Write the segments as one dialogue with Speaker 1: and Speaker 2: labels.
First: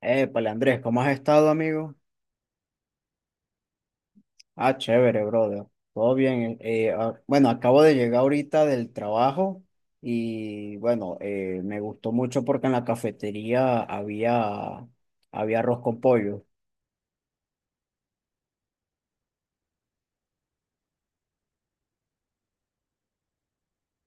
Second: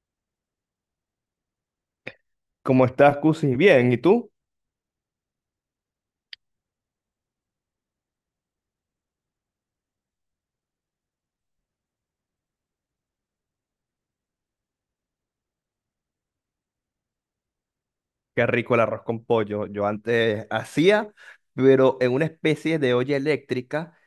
Speaker 1: Épale, Andrés, ¿cómo has estado, amigo?
Speaker 2: ¿Cómo estás, Cusi? Bien, ¿y tú?
Speaker 1: Ah, chévere, brother. Todo bien. Bueno, acabo de llegar ahorita del trabajo y bueno, me gustó mucho porque en la cafetería había arroz con pollo.
Speaker 2: Qué rico el arroz con pollo. Yo antes hacía, pero en una especie de olla eléctrica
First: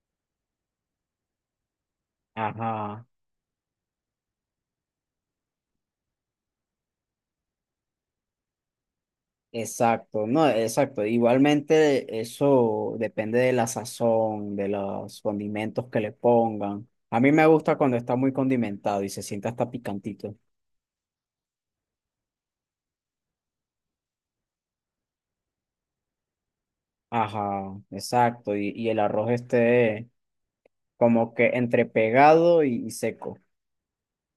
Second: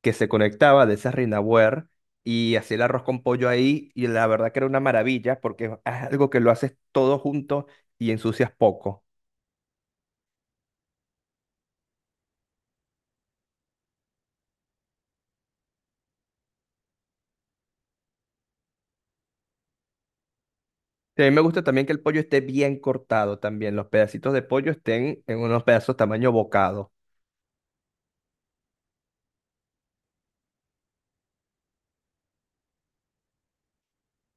Speaker 2: que se conectaba de esa Rinaware y hacía el arroz
Speaker 1: Ajá,
Speaker 2: con pollo ahí y la verdad que era una maravilla porque es algo que lo haces todo junto y ensucias poco.
Speaker 1: exacto, no, exacto. Igualmente eso depende de la sazón, de los condimentos que le pongan. A mí me gusta cuando está muy condimentado y se siente hasta picantito.
Speaker 2: A mí me gusta también que el pollo esté bien cortado también, los pedacitos de pollo estén en unos pedazos tamaño bocado.
Speaker 1: Ajá, exacto. Y el arroz este... Como que entre pegado y seco.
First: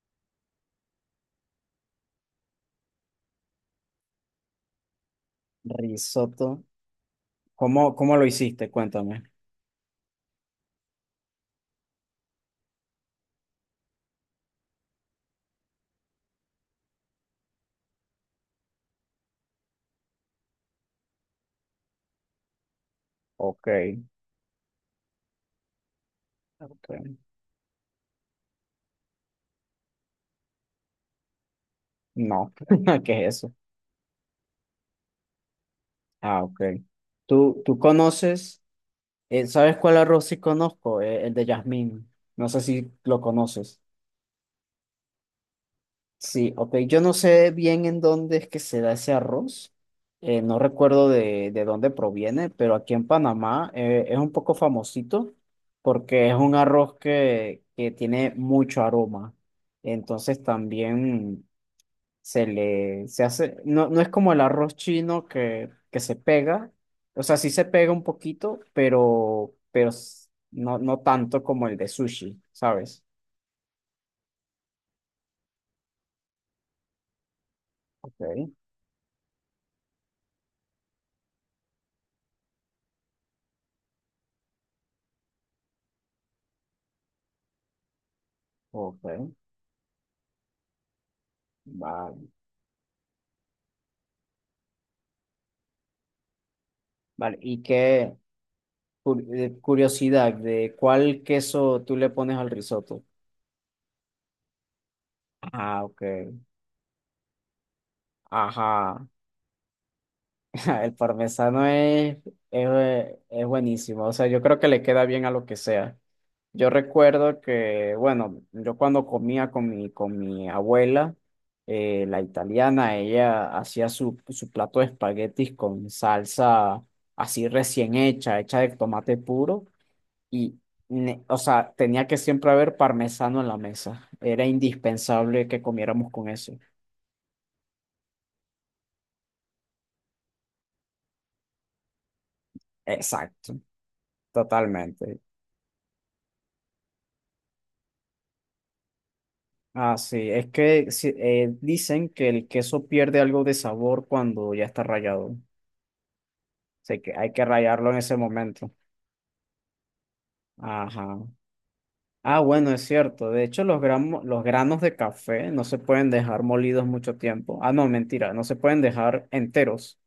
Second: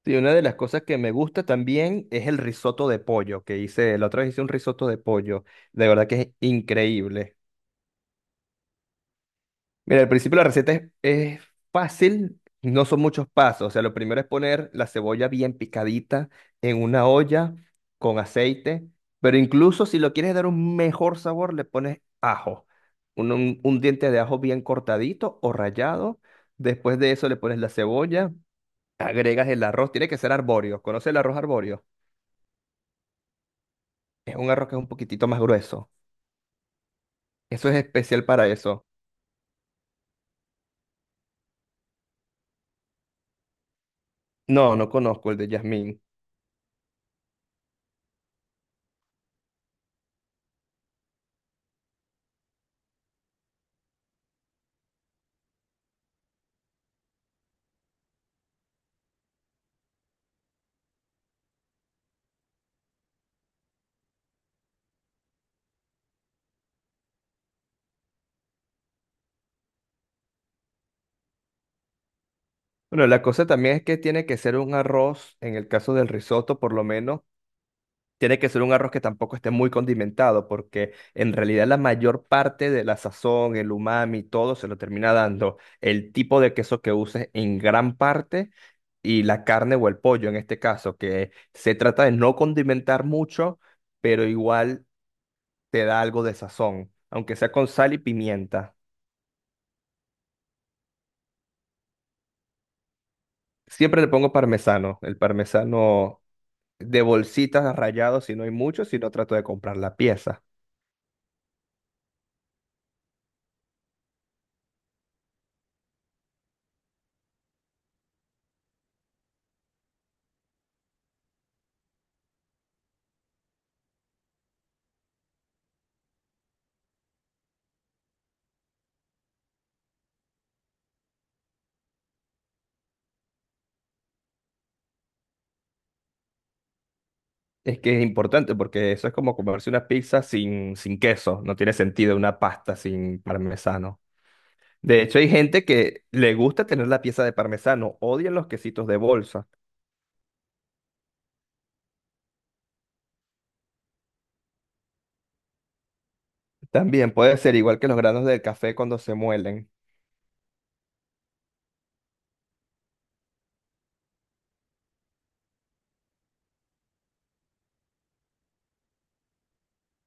Speaker 2: Sí, una de las cosas que me gusta también es el risotto de pollo que hice, la otra vez hice un risotto de pollo, de verdad que es
Speaker 1: Risotto.
Speaker 2: increíble.
Speaker 1: ¿Cómo lo hiciste? Cuéntame.
Speaker 2: Mira, al principio la receta es fácil, no son muchos pasos, o sea, lo primero es poner la cebolla bien picadita en una olla con aceite, pero incluso si lo quieres dar un mejor sabor, le pones ajo, un, un
Speaker 1: Ok.
Speaker 2: un diente de ajo bien cortadito o rallado, después de
Speaker 1: Ok.
Speaker 2: eso le pones la cebolla, agregas el arroz, tiene que ser arbóreo. ¿Conoce el arroz arbóreo?
Speaker 1: No. ¿Qué es eso?
Speaker 2: Es un arroz que es un poquitito más grueso.
Speaker 1: Ah, ok. ¿Tú,
Speaker 2: Eso es
Speaker 1: tú
Speaker 2: especial para
Speaker 1: conoces?
Speaker 2: eso.
Speaker 1: ¿Sabes cuál arroz sí conozco? El de jazmín. No sé si lo conoces.
Speaker 2: No, no conozco el de jazmín.
Speaker 1: Sí, ok. Yo no sé bien en dónde es que se da ese arroz. No recuerdo de dónde proviene, pero aquí en Panamá es un poco famosito porque es un arroz que tiene mucho aroma. Entonces también se hace, no, no es como el arroz chino que se pega. O sea, sí se pega un poquito, pero no, no tanto como el de sushi, ¿sabes?
Speaker 2: Bueno, la cosa también es que tiene que ser un arroz, en el caso del risotto por lo menos,
Speaker 1: Ok,
Speaker 2: tiene que ser un arroz que tampoco esté muy condimentado, porque en realidad la mayor parte de la sazón, el umami, todo se lo termina dando el tipo de queso que uses en gran parte
Speaker 1: ok.
Speaker 2: y la carne o el pollo en este caso, que se trata de
Speaker 1: Vale.
Speaker 2: no condimentar mucho, pero igual te da algo de sazón, aunque
Speaker 1: Vale,
Speaker 2: sea
Speaker 1: ¿y
Speaker 2: con sal y
Speaker 1: qué?
Speaker 2: pimienta.
Speaker 1: Curiosidad de cuál queso tú le pones al risotto.
Speaker 2: Siempre le pongo parmesano, el
Speaker 1: Ah, ok.
Speaker 2: parmesano de bolsitas rallado si no hay mucho, si
Speaker 1: Ajá.
Speaker 2: no trato de comprar la pieza.
Speaker 1: El parmesano es buenísimo. O sea, yo creo que le queda bien a lo que sea. Yo recuerdo que, bueno, yo cuando comía con mi abuela, la italiana, ella hacía su plato de espaguetis con salsa así recién hecha de tomate puro. Y, ne- o sea, tenía que siempre haber parmesano en la mesa. Era indispensable que comiéramos con eso.
Speaker 2: Es que es importante porque eso es como comerse una pizza sin, sin queso, no tiene sentido una pasta sin
Speaker 1: Exacto,
Speaker 2: parmesano. De hecho,
Speaker 1: totalmente.
Speaker 2: hay gente que le gusta tener la pieza de parmesano, odian los quesitos de bolsa.
Speaker 1: Así, es que dicen que el queso pierde algo de sabor cuando ya está rallado. Así
Speaker 2: También
Speaker 1: que hay
Speaker 2: puede
Speaker 1: que
Speaker 2: ser igual que
Speaker 1: rallarlo
Speaker 2: los
Speaker 1: en ese
Speaker 2: granos del
Speaker 1: momento.
Speaker 2: café cuando se muelen.
Speaker 1: Ajá. Ah, bueno, es cierto. De hecho, los granos de café no se pueden dejar molidos mucho tiempo. Ah, no, mentira, no se pueden dejar enteros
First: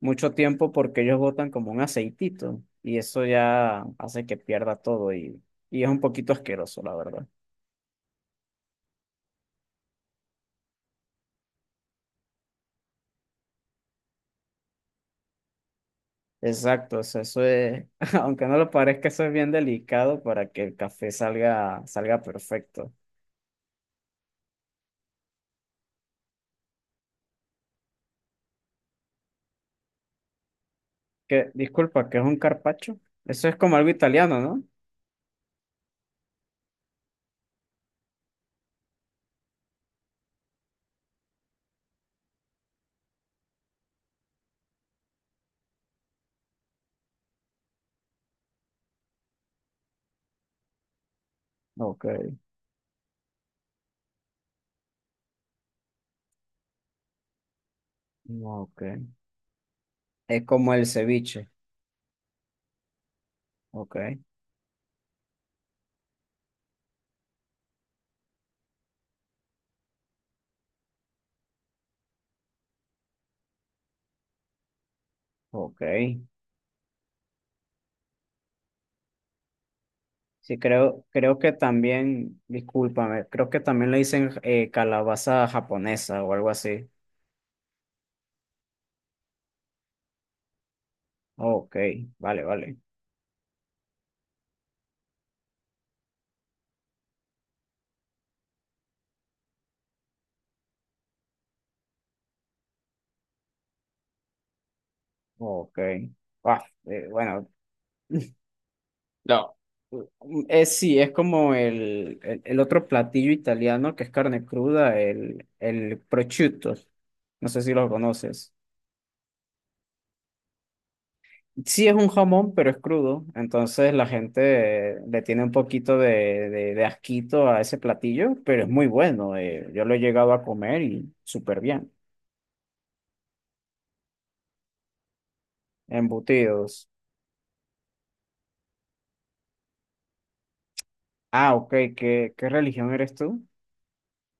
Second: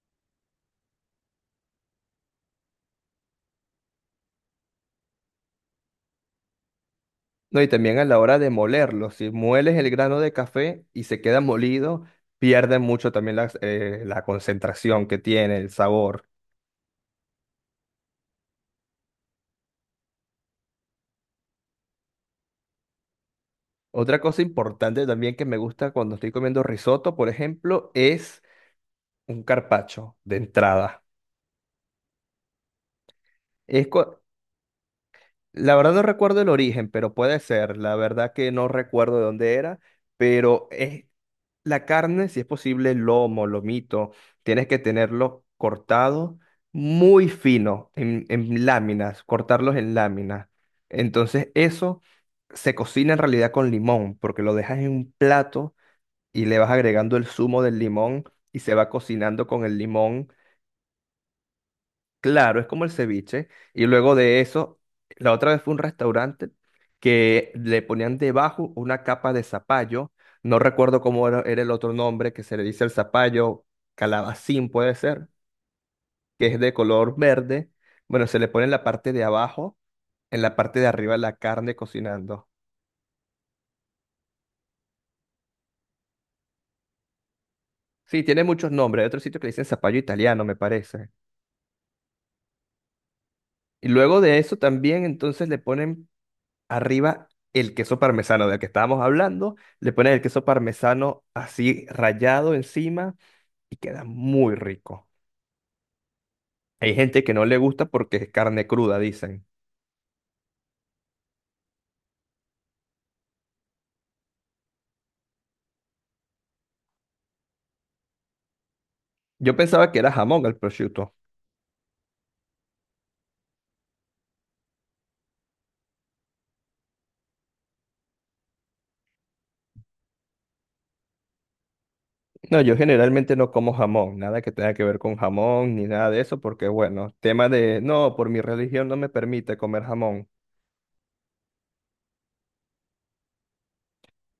Speaker 1: mucho tiempo porque ellos botan como un aceitito y eso ya hace que pierda todo y es un poquito asqueroso, la verdad.
Speaker 2: No, y también a la hora de molerlo, si mueles el grano de café y se queda molido, pierde mucho también las, la concentración que tiene, el sabor.
Speaker 1: Exacto, eso es, aunque no lo parezca, eso es bien delicado para que el café salga perfecto.
Speaker 2: Otra cosa importante también que me gusta cuando estoy comiendo risotto, por ejemplo, es un carpaccio de entrada.
Speaker 1: Que, disculpa, ¿qué es un carpaccio? Eso es como
Speaker 2: Es,
Speaker 1: algo
Speaker 2: cu-
Speaker 1: italiano, ¿no?
Speaker 2: La verdad no recuerdo el origen, pero puede ser. La verdad que no recuerdo de dónde era, pero es la carne, si es posible, lomo, lomito, tienes que tenerlo cortado muy fino, en láminas, cortarlos en láminas. Entonces eso
Speaker 1: Ok,
Speaker 2: se cocina en realidad con limón, porque lo dejas en un plato y le vas agregando el zumo del limón y se
Speaker 1: ok.
Speaker 2: va cocinando con el limón.
Speaker 1: Es como el ceviche.
Speaker 2: Claro, es como el ceviche. Y
Speaker 1: Ok,
Speaker 2: luego de eso, la otra vez fue un restaurante que le ponían debajo una capa de zapallo. No recuerdo cómo era, era el otro nombre que se le dice el zapallo, calabacín puede ser,
Speaker 1: ok.
Speaker 2: que es de color verde. Bueno, se le pone en la parte de abajo, en la
Speaker 1: Sí,
Speaker 2: parte de arriba la
Speaker 1: creo que
Speaker 2: carne
Speaker 1: también,
Speaker 2: cocinando.
Speaker 1: discúlpame, creo que también le dicen calabaza japonesa o algo así.
Speaker 2: Sí, tiene muchos nombres. Hay otro sitio que le dicen zapallo italiano, me parece.
Speaker 1: Ok, vale, vale.
Speaker 2: Y luego de eso también entonces le ponen arriba el queso parmesano del que estábamos hablando, le pones el queso parmesano así rallado encima y queda muy rico.
Speaker 1: Ok.
Speaker 2: Hay gente que no
Speaker 1: Bueno,
Speaker 2: le gusta porque es carne cruda, dicen.
Speaker 1: No, es sí, es como el otro platillo italiano que es carne cruda, el prosciutto. No sé si lo conoces.
Speaker 2: Yo pensaba que era jamón el prosciutto.
Speaker 1: Sí es un jamón, pero es crudo, entonces la gente le tiene un poquito de asquito a ese platillo, pero es muy bueno. Yo lo he llegado a comer y súper bien.
Speaker 2: No, yo generalmente no como jamón, nada que tenga que ver con jamón ni nada de eso, porque
Speaker 1: Embutidos.
Speaker 2: bueno, tema de, no, por mi religión no me permite comer jamón.
Speaker 1: Ah, ok, ¿qué religión eres tú?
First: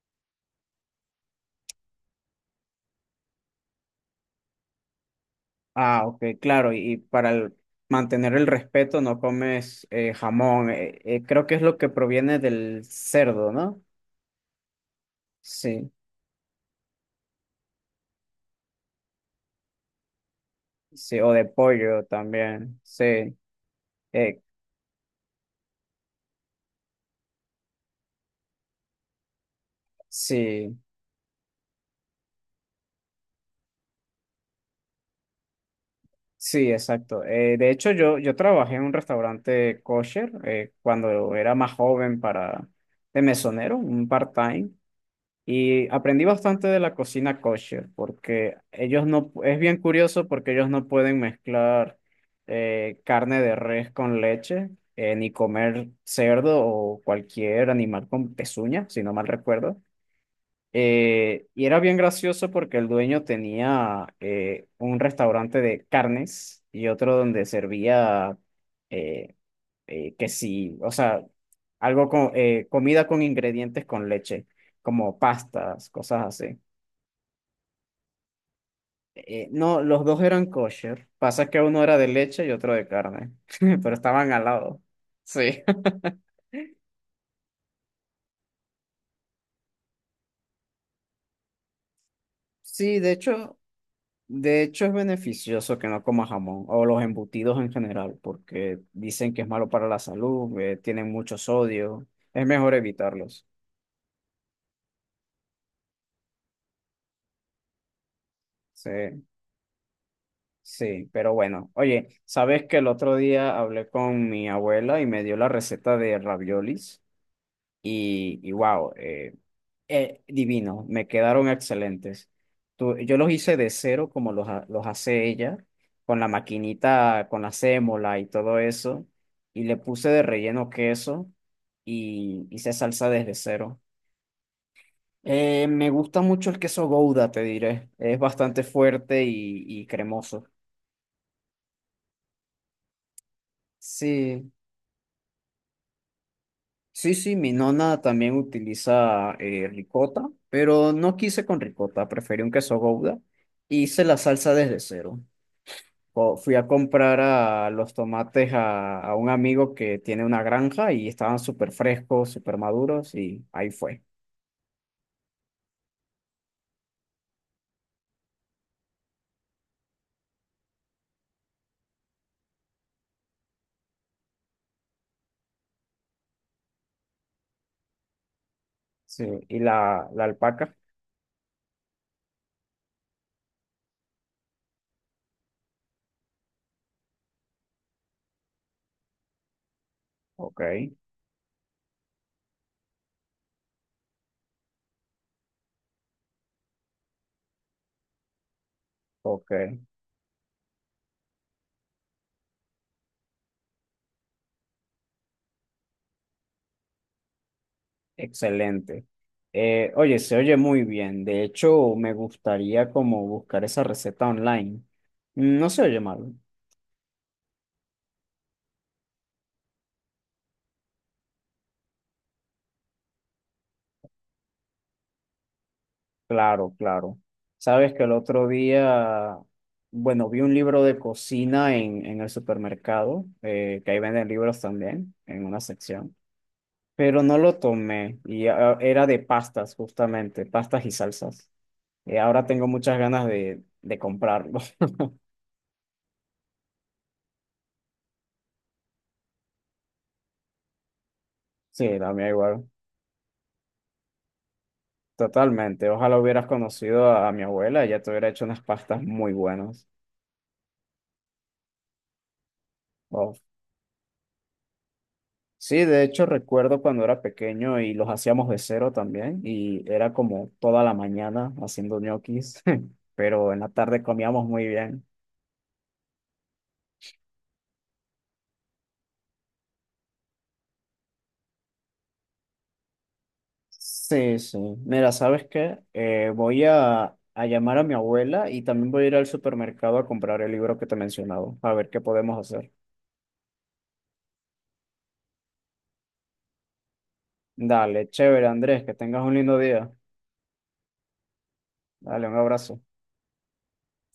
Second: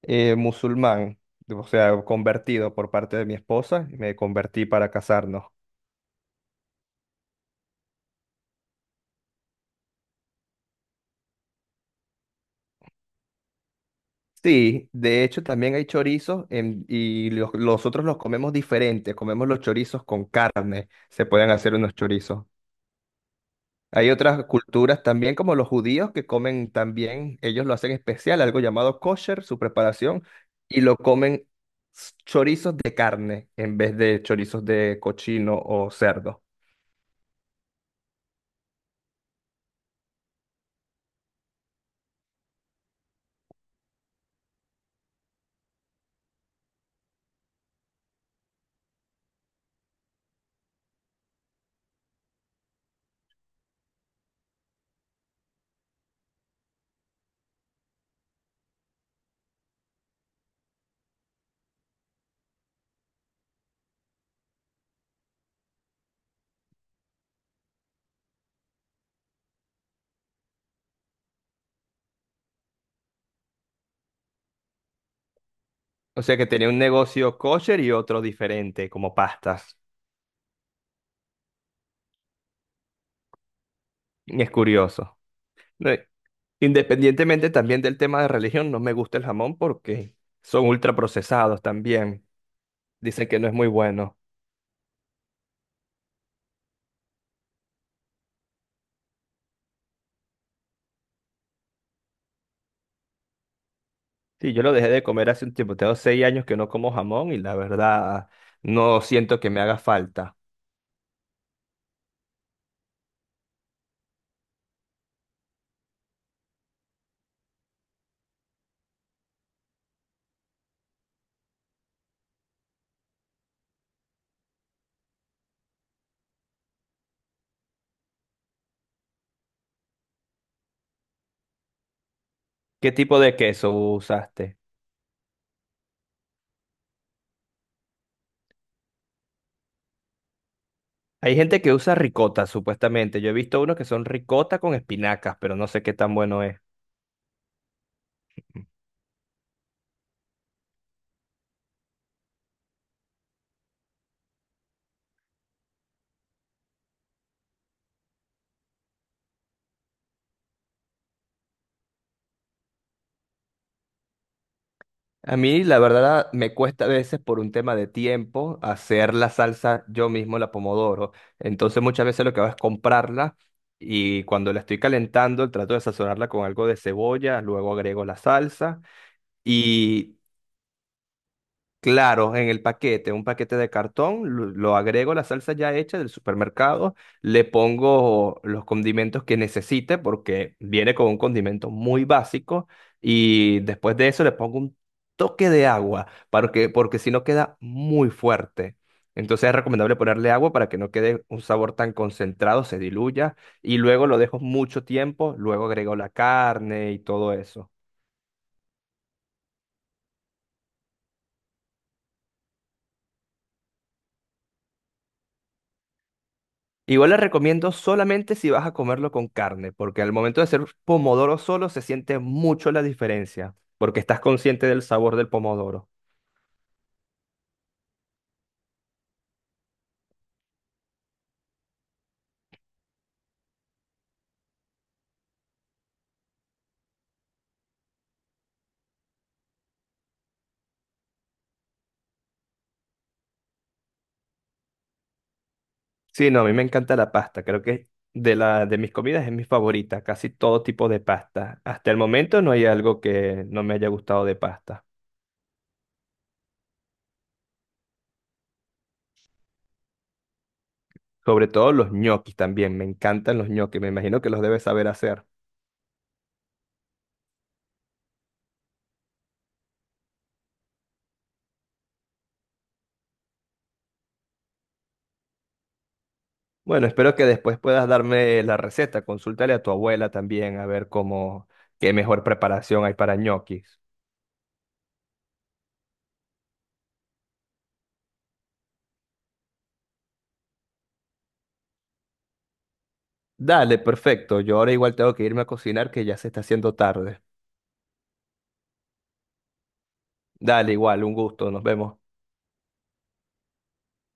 Speaker 2: Musulmán, o sea, convertido por parte de mi esposa, me convertí para casarnos.
Speaker 1: Ah, ok, claro, y para el- mantener el respeto no comes jamón, creo que es lo que proviene del cerdo, ¿no?
Speaker 2: Sí, de hecho también hay
Speaker 1: Sí,
Speaker 2: chorizos en- y los, nosotros los comemos diferentes, comemos los chorizos con carne,
Speaker 1: sí,
Speaker 2: se
Speaker 1: o de
Speaker 2: pueden hacer unos
Speaker 1: pollo
Speaker 2: chorizos.
Speaker 1: también, sí,
Speaker 2: Hay
Speaker 1: eh,
Speaker 2: otras culturas también como los judíos que comen también, ellos lo hacen especial, algo llamado kosher, su preparación,
Speaker 1: sí,
Speaker 2: y lo comen s- chorizos de carne en vez de chorizos de cochino o cerdo.
Speaker 1: sí, exacto. De hecho, yo trabajé en un restaurante kosher cuando era más joven para, de mesonero, un part-time. Y aprendí bastante de la cocina kosher, porque ellos no, es bien curioso porque ellos no pueden mezclar carne de res con leche, ni comer cerdo o cualquier animal con pezuña, si no mal recuerdo. Y era bien gracioso porque el dueño tenía un restaurante de carnes y otro donde servía eh, que sí, o sea, algo con comida con ingredientes con leche, como pastas,
Speaker 2: O
Speaker 1: cosas
Speaker 2: sea que
Speaker 1: así.
Speaker 2: tenía un negocio kosher y otro diferente, como pastas.
Speaker 1: No, los dos eran kosher. Pasa que uno era de leche y otro de carne, pero estaban al
Speaker 2: Es
Speaker 1: lado.
Speaker 2: curioso.
Speaker 1: Sí.
Speaker 2: Re- Independientemente también del tema de religión, no me gusta el jamón porque son ultraprocesados también.
Speaker 1: Sí, de
Speaker 2: Dicen que no es
Speaker 1: hecho,
Speaker 2: muy bueno.
Speaker 1: de hecho es beneficioso que no comas jamón o los embutidos en general, porque dicen que es malo para la salud, tienen mucho sodio, es mejor evitarlos.
Speaker 2: Sí, yo lo dejé de comer hace un tiempo. Tengo 6 años que no como jamón y la verdad no
Speaker 1: Sí.
Speaker 2: siento que me haga falta.
Speaker 1: Sí, pero bueno, oye, ¿sabes que el otro día hablé con mi abuela y me dio la receta de raviolis? Y wow, divino, me quedaron excelentes. Tú- yo los hice de cero como los hace ella, con la maquinita, con la sémola y todo eso, y le puse de relleno queso y hice
Speaker 2: ¿Qué
Speaker 1: salsa
Speaker 2: tipo
Speaker 1: desde
Speaker 2: de queso
Speaker 1: cero.
Speaker 2: usaste?
Speaker 1: Me gusta mucho el queso Gouda, te diré, es bastante fuerte y cremoso.
Speaker 2: Hay gente que usa ricota, supuestamente. Yo he visto unos que son
Speaker 1: Sí,
Speaker 2: ricota con espinacas, pero no sé qué tan bueno es.
Speaker 1: Sí, mi nona también utiliza ricota, pero no quise con ricota, preferí un queso gouda. Hice la salsa desde cero. Co- Fui a comprar a los tomates a un amigo que tiene una granja y estaban súper frescos, súper maduros y ahí fue.
Speaker 2: A mí, la verdad, me cuesta a veces por un tema de tiempo hacer la salsa yo mismo, la pomodoro. Entonces, muchas veces lo que hago es comprarla y cuando la estoy calentando, trato de sazonarla con algo de cebolla, luego agrego la salsa
Speaker 1: Sí,
Speaker 2: y.
Speaker 1: la alpaca.
Speaker 2: Claro, en el paquete, un paquete de cartón, lo agrego la salsa ya hecha del supermercado, le pongo los condimentos que necesite porque
Speaker 1: Ok,
Speaker 2: viene con un condimento muy básico y después de eso le pongo un toque de agua para que, porque si no queda muy fuerte. Entonces
Speaker 1: ok,
Speaker 2: es recomendable ponerle agua para que no quede un sabor tan concentrado, se diluya y luego lo dejo mucho tiempo, luego agrego la carne y todo eso.
Speaker 1: excelente. Oye, se oye muy bien. De hecho, me gustaría como buscar esa receta online. No se oye mal.
Speaker 2: Igual la recomiendo solamente si vas a comerlo con carne, porque al momento de hacer pomodoro solo se siente mucho la diferencia, porque estás consciente del sabor del pomodoro.
Speaker 1: Claro, claro. Sabes que el otro día, bueno, vi un libro de cocina en el supermercado, que ahí venden libros también, en una sección, pero no lo tomé y ah, era de pastas, justamente, pastas y salsas. Y ahora tengo muchas ganas de comprarlo.
Speaker 2: Sí, no, a mí me encanta la pasta, creo que de la de mis comidas es mi favorita, casi todo tipo de pasta.
Speaker 1: Sí,
Speaker 2: Hasta el
Speaker 1: la mía
Speaker 2: momento no
Speaker 1: igual,
Speaker 2: hay algo que no me haya gustado de pasta.
Speaker 1: totalmente. Ojalá hubieras conocido a mi abuela, ella te hubiera hecho unas pastas muy buenas.
Speaker 2: Sobre todo los ñoquis también, me encantan los ñoquis, me imagino que los debes saber hacer.
Speaker 1: Sí, de hecho recuerdo cuando era pequeño y los hacíamos de cero también y era como toda la mañana haciendo ñoquis, pero en la tarde comíamos muy bien.
Speaker 2: Bueno, espero que después puedas darme la receta, consúltale a tu abuela también a ver cómo qué mejor preparación hay para ñoquis.
Speaker 1: Sí, sí. Mira, ¿sabes qué? Voy a llamar a mi abuela y también voy a ir al supermercado a comprar el libro que te he mencionado a ver qué podemos hacer.
Speaker 2: Dale, perfecto. Yo ahora igual tengo que irme a cocinar que ya se está haciendo tarde.
Speaker 1: Dale, chévere, Andrés, que tengas un lindo día.
Speaker 2: Dale, igual, un gusto. Nos vemos.
Speaker 1: Dale, un abrazo.